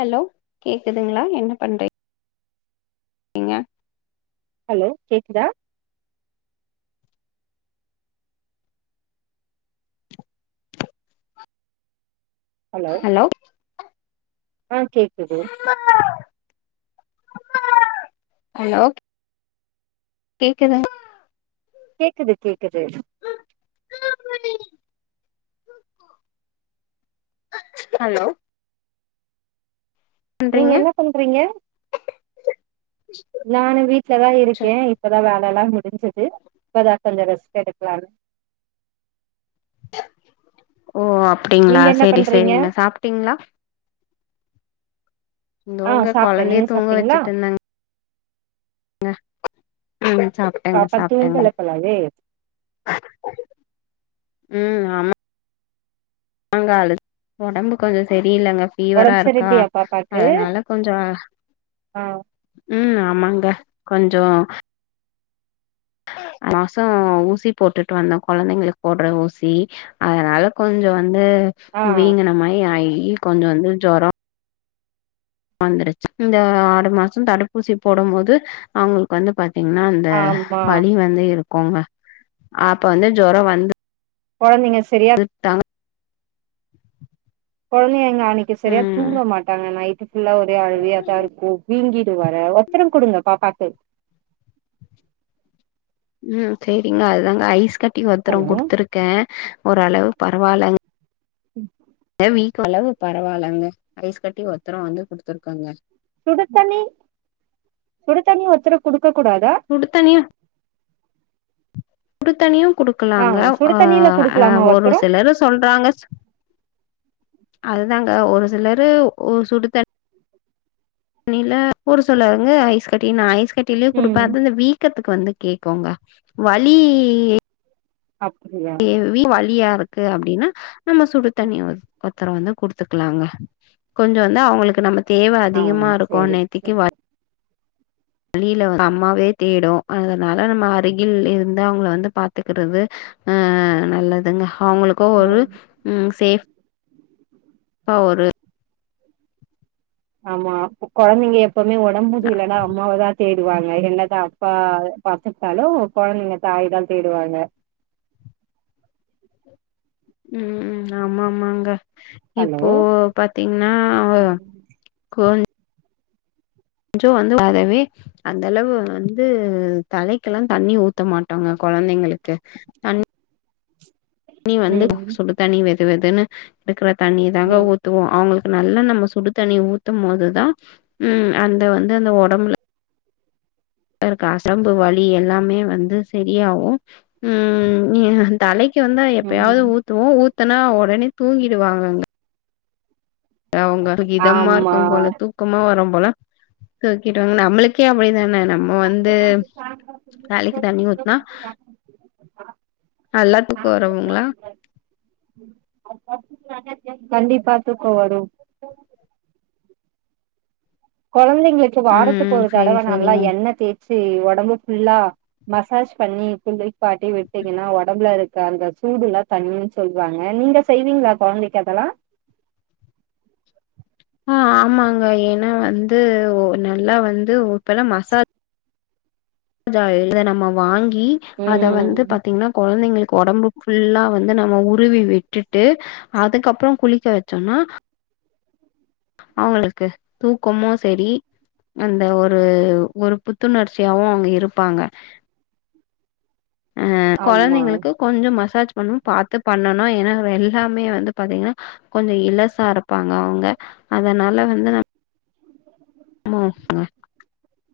Hello கேக்குதுங்களா என்ன பண்றீங் நீங்க ஹலோ கேக்குதா ஹலோ ஆ கேக்குது ஹலோ கேக்கல கேக்குது கேக்குது ஹலோ நீங்க பண்றீங்க என்ன பண்றீங்க நானு வீட்லதா இருக்கே இப்பதா வேல வேலலாம் முடிஞ்சது இப்போதான் கொஞ்சம் ரெஸ்ட் எடுக்கலான்னு ஓ அப்டீங்களா நீங்க என்ன செரி பண்றீங்க செரிங்க சாப்ட்டீங்களா ஆ நோங்க சாப்ட்டே கொழந்தைய நீங்க தூங்க சாப்ட்டீங்களா வச்சுட்டு இருந்தங்க ஹ ம் சாப்ட்டேங்க பாப்பா சாப்ட்டேங்க தூங்கல போலவே ம் ஆமா ஒங்காளு ஒடம்பு கொஞ்ச செரி அப்டில்லீங்க ஃபீவரா ஒடம்பு இருக்கா சரியில்லையா பாப்பாக்கு அதனால கொஞ்சம் ஆ ம் ஆமாங்க கொஞ்ச மாசம் ஊசி போட்டுட்டு வந்தே கொழந்தைங்களுக்கு போடற ஊசி அதனால கொஞ்ச வந்து ஆ வீங்கின மாரி ஆயி ஈறு கொஞ்ச வந்து ஜுர வந்துருச்சா இந்த ஆறு மாசம் தடுப்பூசி போடும் போது அவுங்களுக்கு வந்து பச் என்ன அந்த ஆமா வலி வந்து இருக் கோங்க அப்ப வந்து ஜொர வந்து கொழந்தைங்க சரியா விட்டா கொழந்தைகங்க அன்னைக்கு சரியா ம் தூங்க மாட்டாங்க நைட் ஃபுல்லா ஒரு அழுகையாதா இருக்கு வீங்கி வர ஒத்தட குடுங்க பாப்பாக்கு ம் சேரிங்க அதாங்க ஐஸ் கட் டி ஒத்தட ஹலோ குடுத்துருக்கே ஓரளவு பரவாலங் வீக்க இல்ல இப்ப பரவால்லங்க ஐஸ் கட்டி ஒத்தட வந்து குடுத்துருக்கங்க சுடு தண்ணி சுட தண்ணி உத்தரம் குடுக்க கூடாதா சுடு சுடுத்தனியும் ஆ குடுக்கலாங்க சுடு ஆ தண்ணில ஆ குடுக்கலாமா ஒரு வத்தரோ சிலரு சொல்றாங்க அதுதாங்க ஒரு சிலரு சுடு தண்ணி தண்ணில ஒரு சிலருங்க ஐஸ் கட்டி ந ஐஸ் கட்டிலயே கொடுப்ப அதுந்த வீக்கத்துக்கு வந்து கே போங்க வலி அப்டியா ஹெவி வழியா இருக்கு அப்படின்னா நம்ம சுடுதனிய ஒத்தரம் வந்து கொடுத்துருக்கலாங்க கொஞ்ச வந்து அவங்களுக்கு நம்ம தேவ ஆ அதிகமா இருக்கும் சேரி நேத்திக்கு சேரி வழியிலவ அம்மாவே தேடும் அதனால நம்ம அருகில் இருந்து அவங்கள வந்து பாத்துக்கறிறது ஆ நல்லதுங்க அவங்களுக்கும் ஒரு ம் சேஃப் [inaudible] ப்பா ஒரு ஆமா ப்ப கொழந்தைங்க எப்பவுமே உடம்புடியலனா அம்மாவதா தேடுவாங்க என்னதான் அப்பா பாத்துட்டாலும் கொலந்தைங்க தாய தான் தேடுவாங்க ம்ம் ம்ம் ஆமா ஆமாங்க ஹலோ இப்போ பாத்தீங்னா ஆ கொஞ் கொஞ்ஜோ வந்து வரவே அந்தளவு வந்து தலைக்கெலாம் தண்ணி ஊத்த மாட்டாங்க கொலந்தைங்களுக்கு தண் நீ வந்து ம் சுடு தனி வச் வெது வெதுனு இருக்கற தண்ணியதாங்க ம் ஊத்துவோம் அவங்களுக் நல்ல நம்ம சுடு தண்ணி ஊத்தும் போதுதான் ம் அந்த வந்து அந்த உடம்புல னக்கு அசம்பு வலி எல்லாமே வந்து சரியாவும் ம்ம் தலைக்கு கி வந்தா எப்பயாவது ம் ஊத்துவோம் ஊத் த்தனா உடனே தூங்கிடுவாங்கங்க அவங்க இதமா ஆமா இருக்கும் போல தூக்கமா வரும் போல தூக்கிட்டுவங் நம்ளுக்கே அப்படிதானே நம்ம வந்து தலைக்கு தண்ணி ஊத்துனா நல்லா தூக்கம் வரவுங்களா கண்டிப்பா தூக்கம் வரும் கொலந்தைங்களுக்கு வாரத்துக்கு ம் ஒரு செரி தடவ நல்லா செரிங்க எண்ணெய் தே ச்சு உடம்பு புல்லா மசாஜ் பண்ணி புள்ளே பாட்டி விட்டிங்கனா உடம்புல இருக் க்க அந்த சூடுலா தனியனு சொல்லுவாங்க நீங்க செய்வீங்களா கொலந்தைக்கு அதெல்லா ஆ ஆமாங்க ஏன்னா வந்து ஓ நல்லா வந்து இப்பலாம் மசாஜ் ஜா இத நம்ம வாங் இ அத வந்து ம் பாத்தீங்னா கொழந்தைங்களுக் கொடம்பு ஃபுல்லா வந்து நம்ம உருவி விட்டுட்டு அதுக்கப்பம் குளிக்க வச்சோனா அவங்களுக்கு தூக்கமு சரி அந்த ஒரு ஒரு புத்துணர்ச்சியாவு அவங்க இ இருப்பாங்க அ ஆமா கொழந்தைங்களுக்கு கொஞ்சோ மசாஜ் ஒன்னு பாத்து பண்ணனு ஏன்னா எல்லாமே வந்து பாத்தீங்னா கொஞ்சோ இலசா இருப்பாங்க அவங்க அதனால வந்து நம் [inaudible]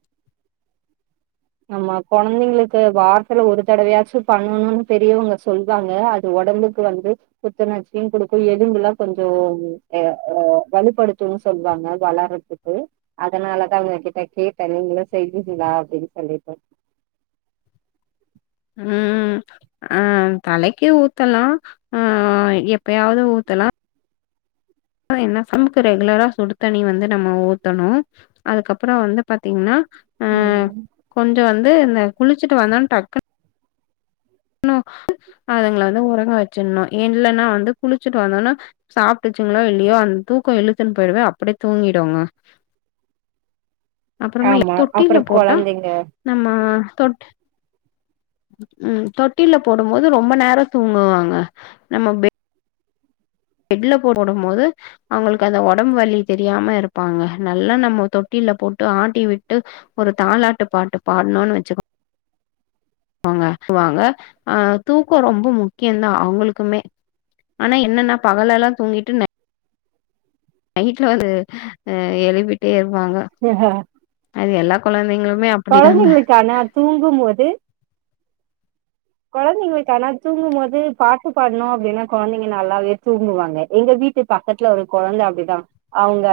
ஆமா கொழந்தைங்களுக்கு வாரத்துல ஒரு தடவையாச்சு பண்ணணுன் பெரியவங்க சொல்வாங்க அது ஒடம்புக்கு வந்து புத்துணர்ச்சியு குடுக்கும் எலும்புலா கொஞ்சம் அ அ வலுப்படுத்துன் சொல்லுவாங்க வளர்றதுக்கு அதனாலதா உங்க கிட்ட கேட்ட நீங்களு செய்வீங்ளா அப்டின்னு கண்டிப்பா ம் அ தலைக்கு ஊத்தலா அ எப்பயாவது ஊத்தலா என்ன சமக்கு ரெகுலரா சுடு தண்ணி வந்து நம்ம ஊத்தணு அதுக்கப்புறோ வந்து பாத்தீங்ன்னா அ ம் கொஞ்சோ வந்து இந்த குளிச்சிட்டு வந்தோன்ன டக்குன் னு அதுங்கள வந்து உறங்க வச்சிட்ணு இல்லன்னா வந்து குளிச்சுட்டு வந்தோனா சாப்ட்டுச்சுங்களோ இல்லையோ அந்த தூக்கோ இழுத்துன்னு போயிடுவ அப்டியே தூங்கிடுங்க அப்றமே ஆமா தொட்டில்ல அப்றோ போட்டா கொழந்தைங்க நம்ம தொட் ம் தொட்டில போடும்போது ரொம்ப நேரோ தூங்குவாங்க நம்ம பெ பெட்ல போடும் போது அவங்களுக்கு அந்த ஒடம்பு வலி தெரியாம இருப்பாங்க நல்லா நம்ம தொட்டில்ல போட்டு ஆட்டி விட்டு ஒரு தாலாட்டு பாட்டு பாட்னோன் வச்சுக்கோ வாங்க வாங்க ஆ தூக்கோ ரொம்ப முக்கியந்தா அவுங்களுக்குமே ஆனா என்னன்னா பகலல்லா தூங்கிட்டு நைட்ல வந்து ஆ எழுப்பிட்டே இரு ப்பாங்க அது எல்லா கொழந்தைங்களு கொழந்தைங்களுக்கு ஆனா தூங்கும் போது கொழந்தைங்களுக்கு ஆனா தூங்கும் போது பாட்டு பாடுனோ அப்டின்னா கொழந்தைங்க நல்லாவே தூங்குவாங்க எங்க வீட்டு பக்கத்துல ஒரு கொழந்த அப்டிதா அவுங்க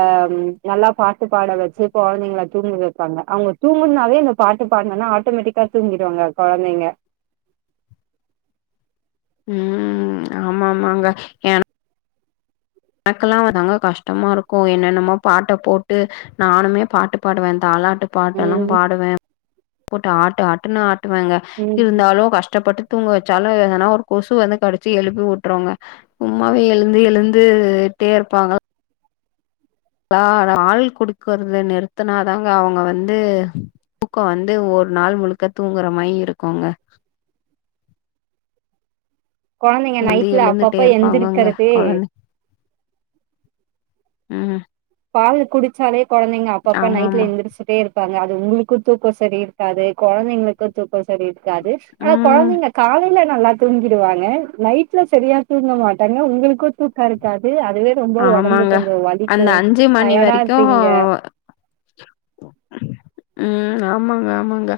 நல்லா பாட்டு பாட வச்சி கொழந்தைங்கள தூங்க வப்பாங்க அவங்க தூங்கனுனாவே அந்த பாட்டு பாடுனனா ஆட்டோமேட்டிக்கா தூங்கிடுவாங்க கொழந்தைங்க ம் ஆமாமாங்க ஏனா எனக்கெல்லா வந்தாங்க கஷ்டமா இருக்கு என்னென்னமோ பாட்ட போட்டு நானுமே பாட்டு பாடுவே தாலாட் டு பாட்டெல்லா ம் பாடுவே போட்டு ஆட்டு ஆட்டுன்னு ஆட் டுவேங்க ம் இருந்தாலு கஷ்டப்பட்டு தூங்க வச்சாலு எதன்னா ஒரு கொசு வந்து கடிச்சி எழுப்பி வுட்ருங்க சும்மாவே எழுந்து எழுந்துட்டே இருப்பாங்கள் ஆள் குடுக்குறத நிறுத்துனாதாங்க அவங்க வந்து தூக்கோ வந்து ஒரு நாள் முழுக்க தூங்குற மாரி இருக்குங்க கொழந்தைங்க எழுந்து நைட்ல எழுந்துட்டே அப்பப்ப இருப்பாங்கங்க எந்திருக்கிறதே கொழந்த ம் பால் குடிச்சாலே கொழந்தைங்க அப்பப்ப நைட்ல ஆமாமா எந்திரிச்சிட்டே இருப் ப்பாங்க அது உங்களுக்கு தூக்கொ சரி இருக்காது கொழந்தைங்களுக்கு தூக்கொ சரி இரு க்காது ஆனா ம் கொழந்தைங்க காலை ல்ல நல்லா தூங்கிடுவாங்க நைட்ல செரியா தூங்க மாட்டாங்க உங்களுக்கு தூக்கொ இருக்காது அ அதுவே ரொம்போ ஒடம்பு ஆமாங்க கொஞ்சொ வலிக்கு அந்த அஞ்சு மணி டயர்டா வரைக்கு இருப்பீங்க உம் ஆமாங்க ஆமாங்க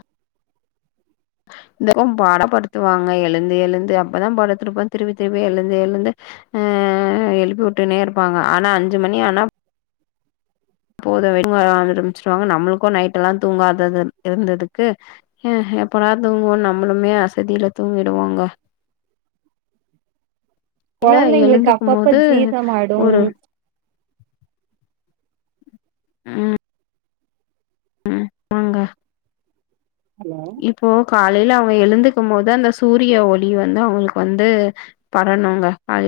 இந்தக்கும் பாடப்படுத்துவாங்க எழுந்து எழுந்து அப்பதா படத்துருப்ப திருப்பி திருப்பி எழுந்து எழுந்து அஹ் எழுப்பி விட்டுனே இருப்பாங்க ஆனா அஞ்சு மணி ஆனா அப்போத [unintelligible] வர ஆரம்பிச்சிருவாங்க நம்மளுக்கு நைட் எல்லா தூங்காதது இருந்ததுக்கு ஹ எப்பல்லாம் தூங்குவோம் நம்மளுமே அசதியில தூங்கிடுவவோங்க கொழந்தைங்களுக்கு அப்பப்ப ஜீதமாயிடும். ஒரு ஆஹ் உம் வாங்க ஹலோ இப்போ காலைலில அவ எழுந்துக்கும் போது அந்த சூரிய ஒளி வந்து அவங்களுக்கு வந்து பரணுங்க கால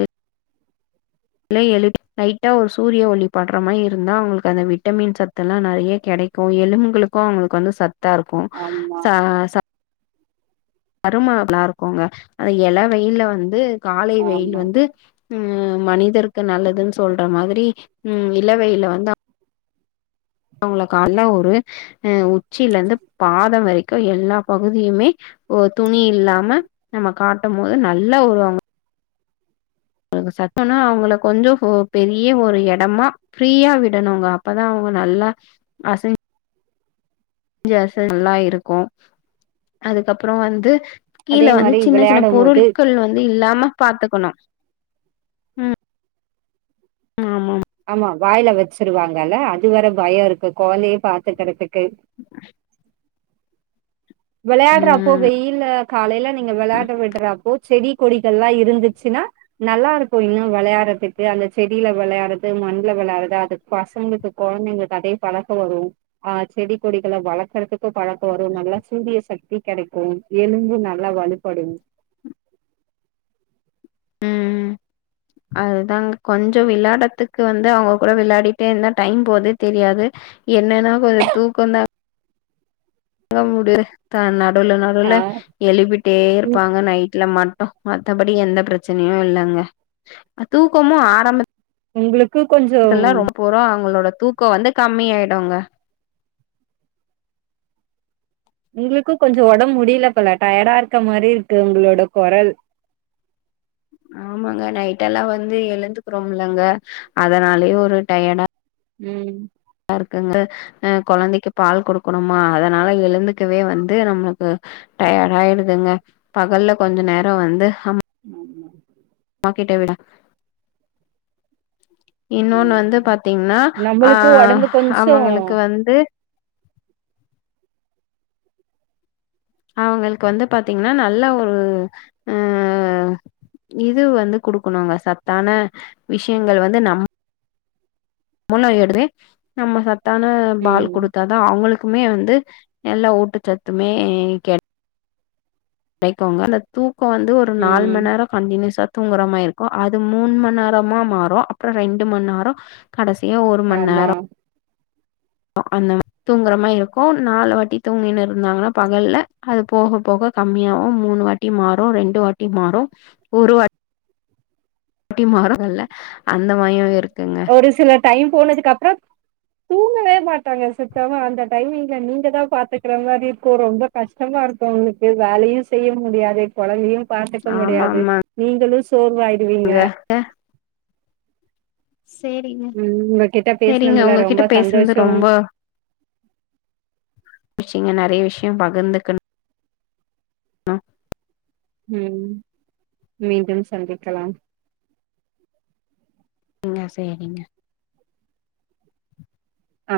இல்ல எ லைட்டா ஒரு சூரிய ஒளி படுற மாதி இருந்தா அவங்களுக்கு அந்த விட்டமின் சத்து எல்லா நெறைய கிடைக்கும் எலும்புகளுக்கு அவங்களுக்கு வந்து சத் தா இருக்கு ஆமா சா ச சரும நல்லா இருக்கோங்க அந்த எள வெயிலல வந்து காலை வெயில் ஆமா வந்து உஹம் மனிதருக்கு நல்லதுன்னு சொல்ற மாதிரி உஹம் இளவெயில வந்து அவங்களுக்கு அல்ல ஒரு அஹ் உச்சில இருந்து பாதம் வரைக்கு எல்லா பகுதியுமே ஒ துணி இல்லாம நம்ம காட்டும் போது நல்ல ஒரு அவங்க [unintelligible] சத்தம்னா அவங்கள கொஞ்சோ பெரிய ஒரு எடமா ஃப்ரீயா விடணுங்க அப்பதா அவங்க நல்லா அசைஞ் சஞ் நல்லா இருக்கு அதுக்கப்புறோ வந்து கீழே அதே வந்து மாரி சின்ன சின்ன விளையாடும் போது பொருட்கள் வந்து இல்லாம பாத்துக்கணு உம் ஆமா ஆமா வாயில வெச்சிருவாங்கல்ல அது வேற பயம் இருக்கு கொழந்தைய பாத்துக்கறதுக்கு [inaudible] வெளையாடற ம் அப்பல்ல காலைலில நீங்க விளையாட விடுறாப்போ செடி கொடிகள் எல்லா இருந்துச்சுன்னா நல்லா இருக்கும இன்னு வெளையாடுறதுக்கு அந்த செடியில வெளையாறது மண்ல வெளையாறது அது பசங்களுக்கு கொழந்தைங்க அதையே பழக்க வரும் ஆஹ் செடி கொடிகளை வளக்குறதுக்கு பழக்க வரும் நல்லா சூரிய சக்தி கெடைக்கு எலும்பு நல்லா வலுப்படு உம் அதுதாங்க கொஞ்சோ விளையாடத்துக்கு வந்து அவங்க கூட விளையாடிட்டே இருந்தா டைம் போத தெரியாது என்னன்னா கொஞ் தூக்கந்தா அங்க முடிய தா நட் நடு ஆ நடுல எழுப்பிட்டே ம் இருப்பாங்க நைட்ல மட் மத்தபடி எந்த பிரச்சனையு இல்லங்க தூக்கமு ஆரம்ப உங்களுக்கு கொஞ்சோ தூக்கம் வந்து கம்மிய ஆயடுங்க உங்களுக்கு கொஞ்சோ ஒடம்பு முடியலப் போல டயர்டா இருக்க மாரி இருக்கு உங்களோட கொரல் ஆமாங்க நைட் எல்லா வந்து எழுந்துக்குிறோம்லங்க அதனாலயே ஒரு டயர்டா உம் அஹ் கொழந்தைக்கு பால் கொடுக்கணுமா அதனால எழுந்துக்கவே வந்து நம்மளுக்கு டயர்ட் ஆயிடுதுங்க பகல்ல கொஞ்ச நேரம் வந்து அம் உம் உம் க்கட்ட விட இன்னொன்னு வந்து ம் பாத்தீங்கன்னா நம்மளுக்கு அஹ் ஒடம்பு கொஞ்சோ அவங்களுக்கு வந்து அவங்களுக்கு வந்து பாத்தீங்கன்னா நல்ல ஒரு அஹ் இது வந்து குடுக்கணும்ங்க சத்தான விஷயங்கள் வந்து நம் முன்ன ஏடுவே நம்ம சத் தான பால் ம் கொடுத்தாதா அவங்களுக்கு க்குமே வந்து எல்லா ஊட்டுச்சத்துமே க கிடைக்குங்க இல்ல தூக் இப்ப வந்து ஒரு நால் மணி ம் நேரம் கண்டியூஸ்ஸா தூங்குற மா இருக்கும் அது மூணு மணி நேரமா மாறும் அப்புறம் ரெண்டு மணி நேரம் கடைசி ஒரு மணி ஆமா நேரம் அந்த தூங்குற மாரி இருக்கும் நாலு வாட்டி தூங்கின்னு இருந்தாங்கன்னா பகல்ல அது போக போக கம்மியாவும் மூணு வாட்டி மாறும் ரெண்டு வாட்டி மாறும் ஒரு வாட்டி ட்டி மாறும்ல்ல அந்த மாதிரியும் இருக்கு ஒரு சில டைம் போனதுக்கு அப்புறம் தூங்கவே மாட்டாங்க சுத்தமா அந்த டைமிங்ல நீங்க தான் பாத்துக்கிற மாதிரி இப்போ ரொம்ப கஷ்டமா இருக்கும் உங்களுக்கு வேலையும் செய்ய முடியாதுே குழந்தையும் பாத்துக்க முடியாது ஆமாமாங்க. நீங்களும் சோர்வாயிருவீங்க செரிங்க உங்ககிட்ட செரிங்க பேசுனதுல ரொம்ப உங்ககிட்ட பேசுனது சந்தோஷம் ரொம்ப ச்சிங்க நிறைய விஷயம் பகிர்ந்துக்கணும் ஆஹ உம் மீண்டும் சந்திக்கலாம் என்ன செரிங்க ஆ